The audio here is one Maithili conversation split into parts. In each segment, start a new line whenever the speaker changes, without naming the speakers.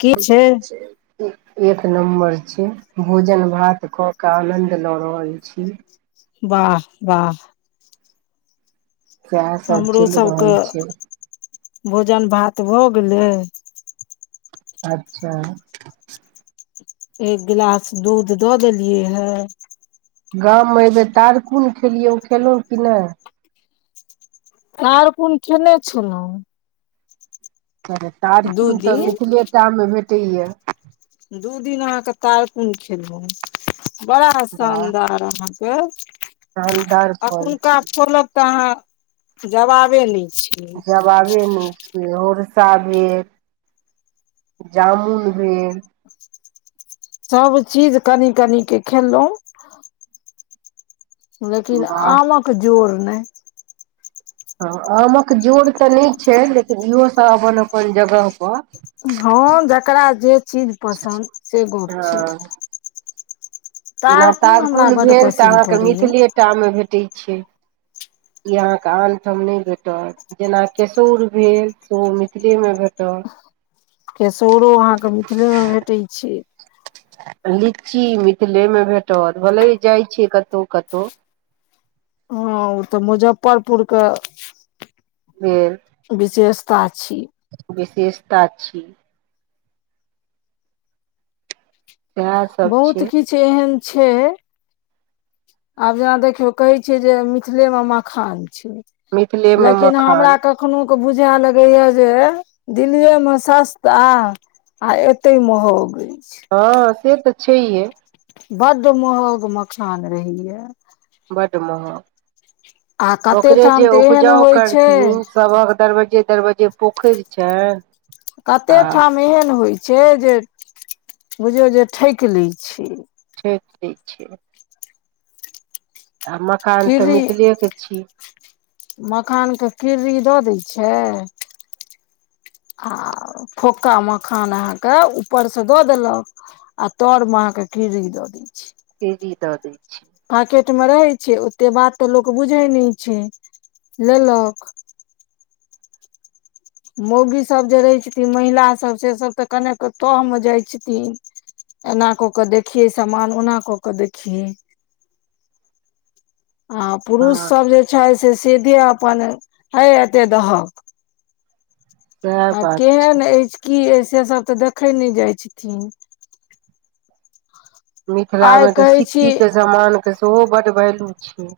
की छै
बुझहै छै। एक नम्बर छै भोजन भात कऽ के आनद रहल छी
बाह बाह
सएह सब
हमरो
चलि रहल छै
सभकेँ भोजन भात भऽ गेलै
अच्छा।
एक गिलास दूध दऽ देलियै हे
गाम मे अयबेर तारकुन खेलियै उ खेलौ की नै
तारकुन खेने छेलौं दू
तारकुन तऽ
दिन
मिथिलेटामे भेटैये
दू दिन आहाँ के तारकुन खेलौं बड़ा
वाह
शानदार आहाँ के
शानदार फल
अखुनका
छै
फोलक तऽ आहाँ जवाबे नय छै
जब वाबे नय छै हौरसा भेल जामुन भेल
सब चीज कनी- कनी के खेलौं लेकिन
वाह
आमक जोर नय
हँ आमक जोड़ तऽ नय छै लेकिन इहो सब अपन- अपन जगह पर
हँ जकरा जे चीज पसन्द से गप्प छै
हँ जेना
हमरा
तारकुन
बड्ड
भेल तऽ
पसिन
आहाँ के
पड़ैया
मिथिलेटामे भेटैत छै इ आहाँ के आन ठम नय भेटत जेना केसौर भेल सेहो मिथिले मे भेटल
केसौरो आहाँ के मिथिले मे भेटैत छै।
लीची मिथिले मे भेटत भले जाय छियै कतौ- कतौ
हूँ ओ तऽ मुजफ्फरपुर के
हूँ
विशेषता छी
विशेषता छी सएह सब
बहुत
छै
किछु एहन छै आब जेना देखियौ कहै छियै जे मिथिले मे मखान छै
मिथिलेमे
लेकिन हमरा
मखान
क कखनो कऽ बुझै लगेैय जे दिल्लीेये मे सस्ता आ एतेै महंग अछि
हँ से तऽ छै हे
बड्ड महंग मखान रहैये
बड्ड
आ
महग
कते
ओकरे
ठाम
जे
तऽ एहन
उपजाऊ
होइ छै
करथिहीन सबहक दरवज्जे दरवज्जे पोखरि छै
कते ठाम एहन होइ छै जे बुझियौ जे ठकि लै छै
ठकि लै छै आ मकान तऽ
कीड़ी
मिथिले के छी
मखानके किर्ड़ी दऽ दै छै आ फोक्का मखान अहाँके ऊपरसँ दऽ देलक आ तर मे अहाँ के कीरी द दय छै
कीरी दऽ दै छै
पैकेट मे रहै छै ओते बात तऽ लोक बुझैत नहि छै लेलक मौगी सभ जे रहै छथिन महिला सभ से सभ तऽ कने तह मे जाइ छथिन एना कऽ कऽ देखियै सामान ओना कऽ कऽ देखियै [inaudible] आ
हँ
पुरुषसभ जे छै से सीधे अपन हय एते दहक
सएह
आ
बात छै
केहन अछि की अछि से सब तऽ देखय नय जाइ छथिन
मिथिला मे
आइ
तऽ
कहै छी
सिक्की के समान के सेहो बड्ड भैलू छै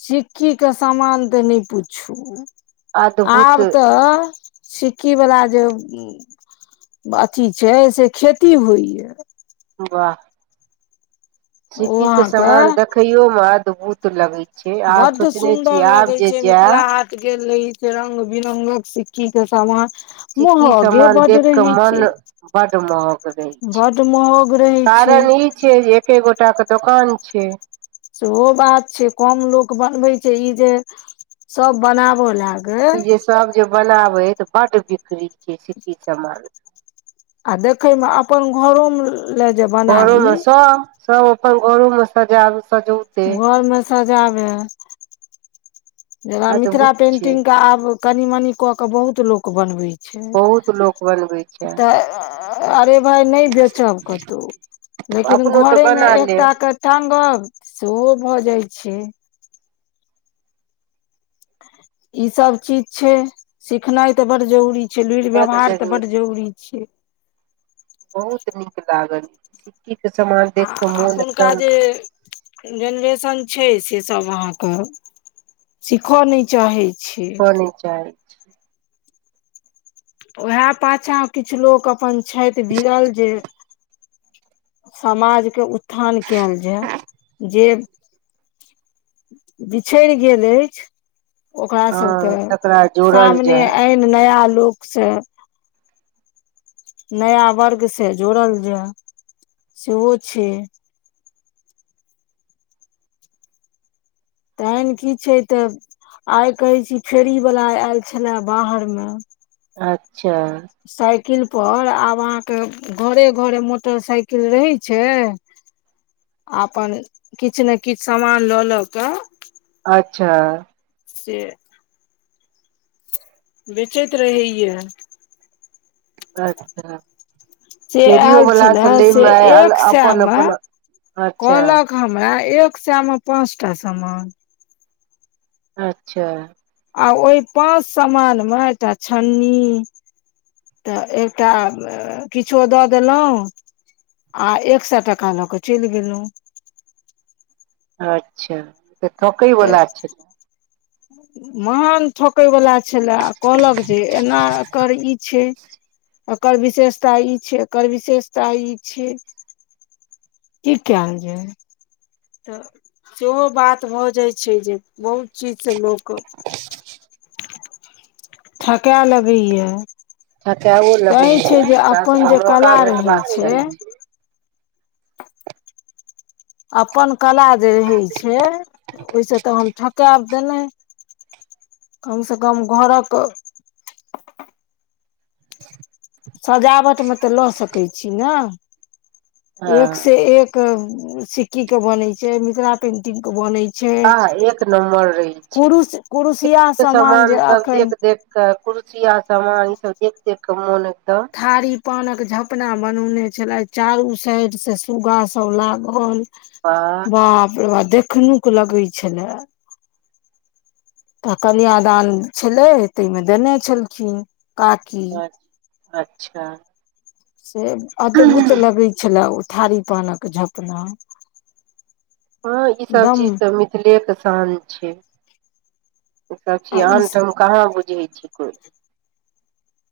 सिक्की के समान तऽ नय पुछू
अद्भुत
आब तऽ सिक्की वला जे अथी छै से खेती होइए
वाह
ओ
सिक्कीके
अहाँके
समान देखैयो मे अद्भुत लगैत छै छै आब
बड्ड
सोचने
सुन्दर
छी आब
लगै
जे
छै मिथिला
जैब
हाट गेल रहियै से रंग बिरंगक सिक्कीके समान
सिक्की सामान देख कऽ मन बड्ड महंग रहै छै
बड्ड महग रहै छै
कारण ई छियै जे एके गोटा के दोकान छै
सेहो बात छै कम लोक बनबे छै ई जे सब बनाबो लाग
ई जे सब जे बनाबै हइ तऽ बड्ड बिक्री के छै सिक्की समान
आ देखैमे अपन घरोमे लए जबा
घरो मे सब सब अपन घरो मे सजाब सजौते
घरमे सजाबै जेना मिथिला
अद्भुत छै
पेंटिंग के आब कनी मनी कऽ के बहुत लो बनवे छै
बहुत लोक बनबै छै
तऽ अरे भाय नय बेचब कतौ लेकिन
अपनो तऽ
घरेमे
बना लेब
एकटा के टांगब सेहो भऽ जाइ छै ई सब चीज छै सिखनाइ ते बड्ड जरूरी छै लुरि व्यवहार तऽ बड्ड जरूरी छै
बहुत नीक लागल सिक्की के समान
आ
देख कऽ मोन
एखुनका
एकदम
जे जेनरेशन छै से सब अहाँके सीखऽ नय चाहै छी
नय चाहै छै
उएह पाछाँ किछु लोक अपन छथि भिड़ल जे समाज के उत्थान कैल जाय जे बिछड़ गेल अछि ओकरा
हँ
सबके
तकरा जोड़ल
सामने
जाय
आनी। नया लोक से। नया वर्ग से जोड़ल जाय सेहो छै। तेहन की छै तऽ आइ कहै छी फेरी वला आयल छले बाहर मे।
अच्छा।
साईकिल पर आब अहाँके घरे घरे मोटर साईकिल रहे छै। आ अपन किछु ने किछु सामान लऽ लऽ कऽ
अच्छा
से बेचैत रहैये
अच्छा
से
फेरियो
आयल छले
बलाम
से एक सए
अपन
मे
अपन अच्छा
कहलक हमरा एक सैमे पाँचटा समान
अच्छा।
आ ओहि पाँच सामान मे एकटा छन्नी। तऽ एकटा किछो दऽ देलहुँ। आ एक सए टका लऽ क चलि गेलौं
अच्छा तऽ ठकै
तऽ
बला छेलै।
महान ठोकै वला छलए आ कहलक जे एना एकर ई छै। एकर विशेषता इ छै एकर विशेषता इ छै। की कैलजैाय तऽ सेहो बात भऽ जाइ छै जे बहुत चीज से लोक। ठके लगैये।
ठकैयो लेगैये हुनका
अपन
सबके
जे
मौका
कला रहै
भेटबाक
छै
चाही।
अपन कला जे रहै छै ओहिसे तऽ हम ठकैब। तऽनै कम से कम घर क।
[inaudible]
सजावट मे तऽ लऽ सकै छी ने
हँ
एक से एक। के सिक्की के बनै छै मिथिला पेंटिंग के बनै छै।
आह एक नम्बर रहै छै
कुरुश कुरुशिया
ऐतक
सामान जे
समान सब
अखन
देख देख। कुर्सियां सामान इ सब देख देख कऽ मोन एकदम।
थारी पानक झपना बनौने छलै चारू साइड से सुगा सब लागल।
वाह
बाप रे बा देखनुक लगै छलै। तऽ कन्यादान छलै ताहिमे देने छलखिन काकी।
अच्छा।
से अदभूत लगै छले ओ थारी पानक झपना।
हाँ ई सभ
दम
चीज तऽ मिथिले के शान छै। ई सब
आ
चीज
ई
आनठम कहाँ बुझै छै कोई।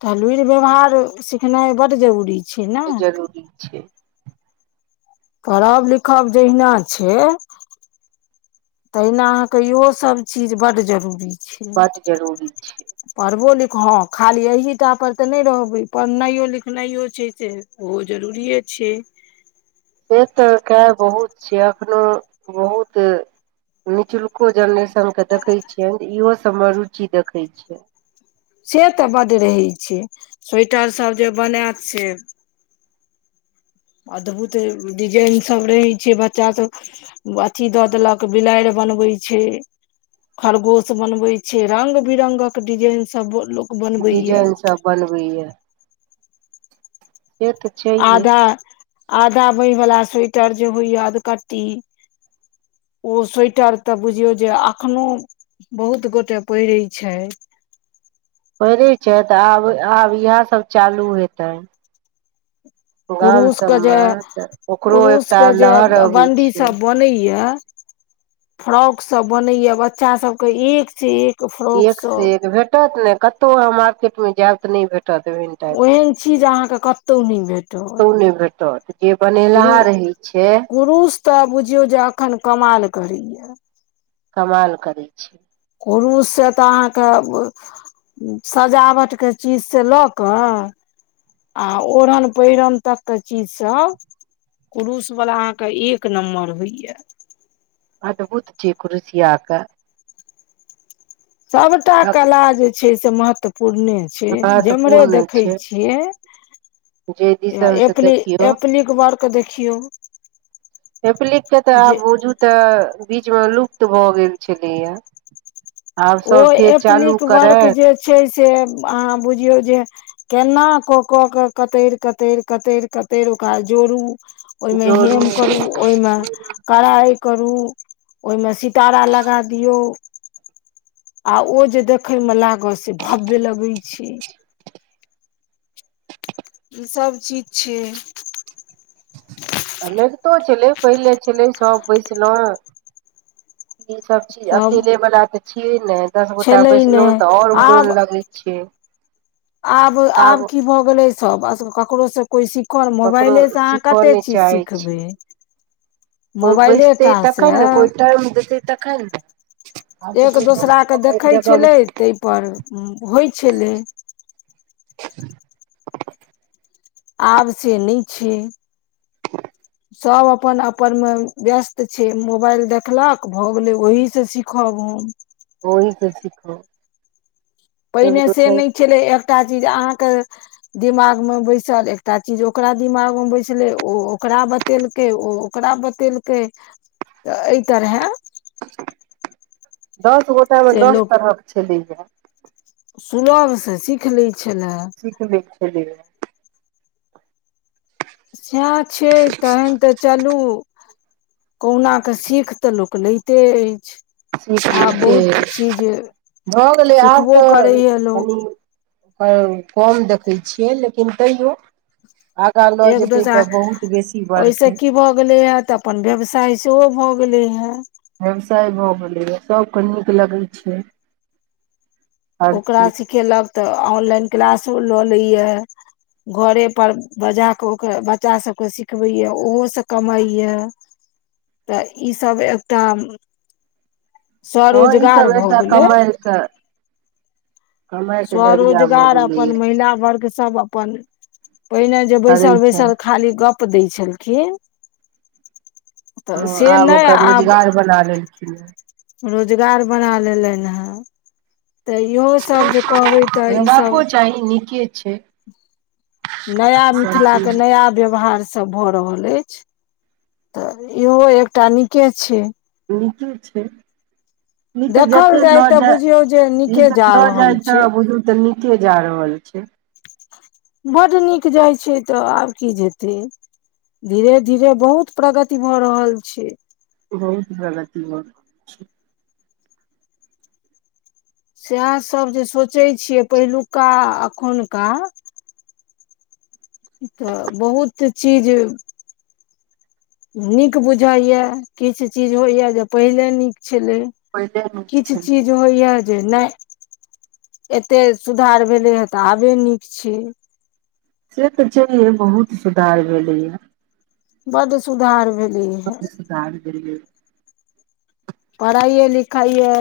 तऽ लुइर व्यवहार सिखनाइ बड्ड जरूरी छै। ने
जरूरी छै।
पढ़ब लिखब जहिना छै। तहिना अहाँके इहो सब चीज बड़ जरूरी। छै
बड्ड जरूरी छै।
पढ़बो लिख हाँ खाली अहिटा पर तऽ नय रहबै पढ़नाइयो लिखनाइयो छै से। ओहो जरूरीये छै।
से तऽ खैर बहुत छै अखनो बहुत। निचुल्को जेनरेशन के देखैत छियनि तऽ इहो सबमे रुचि देखैत छियनि।
से तऽ बड्ड रहै छै स्वेटर सब जे बनैत से। अदभूत डिजाइन सब रहै छै बच्चा सब। अथी दऽ देलक बिलारि बनबै छै। खरगोश बनबै छै रंग बिरंगक डिजाइन सब लोक। बनबैया
डिजाइन सभ बनबैए
आधा आधा बाहि वला स्वेटर जे होइया अदकट्टी ओ सोइटर तऽ बुझियौ जे अखनो बहुत गोटे पहिरै छै
परै छैथ तऽ आब आब इहे सब चालू हेतैन
कुरूस के जे
सबमे तऽ ओकरो
कुरूस
एकटा
के जे
लहर अबै
बण्डी
छै
सब बनैये। फ्रॉक सब बनैये बच्चा सबके एक से एक। फ्रॉक
एक
सब
से एक भेटत ने कतहु अहाँ मार्केट मे जायब तऽ नय भेटत ऐहन।
ओहेन चीज अहाँके कतौ नय भेटत।
कतौ भेटत जे।
कुरु
बनेलहा रहै छै
कुरुस तऽ बुझियौ जे एखन कमाल करैयै।
कमाल करै छै।
कुरुश से तऽ अहाँके सजावटके चीज से लऽ कऽ आ ओढ़न पहिरन तक के चीज सब कुरुस वला अहाँके एक नम्बर होइए
अद्भुत छियै कुरुसिया के
सबटा कला जे छै से महत्वपूर्णे छै जेम्हरे
महत्वपूर्ण
देखै
छै
छी यै
जे दिसन से
एप्लि
देखियौ
एप्लिक बरतन तऽ देखियौ
एप्लिक के तऽ आब
जे
बुझू तऽ बीच मे लुप्त भऽ गेल छलैया आब
ओ
सब फेर चालू
एप्लिक वर्क
करैत
जे छै से अहाँ बुझियौ जे केना कऽ कऽ कऽ कतरि कतरि कतरि कतरि ओकरा जोड़ू ओयमे
जोड़ू
हेम करु ओयमे कढाइ करू ओयमे सितारा लगा दियौ। आ ओ जे देखय मे लागत से भव्य लगै छै सब चीज छै
आ लगितो छेलै पहिले छलै सभ बैसनो ई सब चीज अकेले वाला तऽ छियै नय दस गोटा
छलै
बैसलौं
नहि
तऽ आओर मोन
आब
लगै। छै।
आब आब की भऽ गेलै सब ककरो से कोइ सिखल
ककरो
मोबाइलेसँ अहाँ
सिखऽ
कते
नहि
चीज
चाहै
सिखबै
छियै कोइ बैसतै
मोबाइलेटा से
तखन ने कोइ टाइम देतै तखन आब तऽ
एक
कोइ दस
दोसरा के
मिनट एक
देखै
जगह
छलै तहि पर होइ छलै आब से नय छै। सभ अपन अपनमे व्यस्त छै मोबाइल देखलक भऽ गेलै ओहि से सीखब हम
ओहिसे सिखब
पहिने से नय छेलै एकटा चीज अहाँके दिमागमे बैसल एकटा चीज ओकरा दिमागमे बैसले ओ ओकरा बच् बतेलकै ओ ओकरा बतेलकै तऽ एहि तरहें
दस गोटा मे
से
दस तरहक छेलैये
सुलभसँ सीख लै छलए
सीख लैत छेलैये
सएह छै तहन तऽ चलू कहुना कऽ सीख तऽ लोक लैते अछि। आ बहुत चीज
भऽ गेलै आब
सिखबो
तऽ
करैए लोक
कनी। हँ कम देखै छियै लेकिन तैयो। आगाँ लऽ
एक
जेतै
दोसरा
तऽ बहुत बेसी
ओहिसँ
बढ़तै।
की भऽ गेलैये तऽ अपन व्यवसाय सेहो भऽ गेलै हेँ
व्यवसाय भऽ गेलैए सब कऽ नीक लगै छै। हर
ओकरा
चीज
सिखेलक तऽ ऑनलाइन क्लासो लऽ लैए घरे पर बजा कऽ ओकर बच्चा सबके सिखबै ये ओहो सऽ कमाइ ये। तऽ ईसभ एकटा। स्वरोजगार भऽ गेलै
अच्छा जरिया भऽ
स्वरोजगार अपन
गेलैए
महिला वर्ग सब अप अपन पहिने जे
करै
बैसल
छै
बैसल खाली गप्प दै छलखिन तऽ
हँ
से
आब
नय
ओकर
आब
रोजगार बना लेलखिन हें
रोजगार बना लेलनि हें तऽ इहो सब जे कहबै तऽ ईसभ
[unintelligible] नीके छैय
नया मिथिला केऽ नया व्यवहार स सब भऽ रहल अछि तऽ इहो एकटा नीके छैय
नीके छैय इतऽ
देखल
जते
जाय
लऽ
तऽ बुझियौ जे
जाइ
नीके
इतऽ
जा
लऽ
रहल
जाइ
छै
तऽ बुझू तऽ नीके जा रहल छैय
बड नीक जाइ छैय तऽ आब की जेतै धीरे -धीरे बहुत प्रगति भऽ रहल छैय
बहुत प्रगति भ
से आहाँ सब जे सोचै छियै पहिलुका एखुनका तऽ बहुत चीज नीक बुझाय या किछ चीज होइया जे पहिले नीक छलै
पहिले नीक
किछ
छलै
चीज जे होइ या जे नै एते सुधार भेलै हें तऽ आबे नीक छैय
से तऽ छैेहे बहुत सुधार भेलै या
बड सुधार भेल
बड सुधार भेलै
पढ़ाइए लिखाइए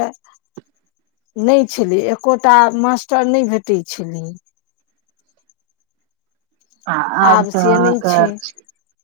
नै छेलै एकोटा मास्टर नै भेटै छलै
आ आब तऽ
से नहि छै
अहाँक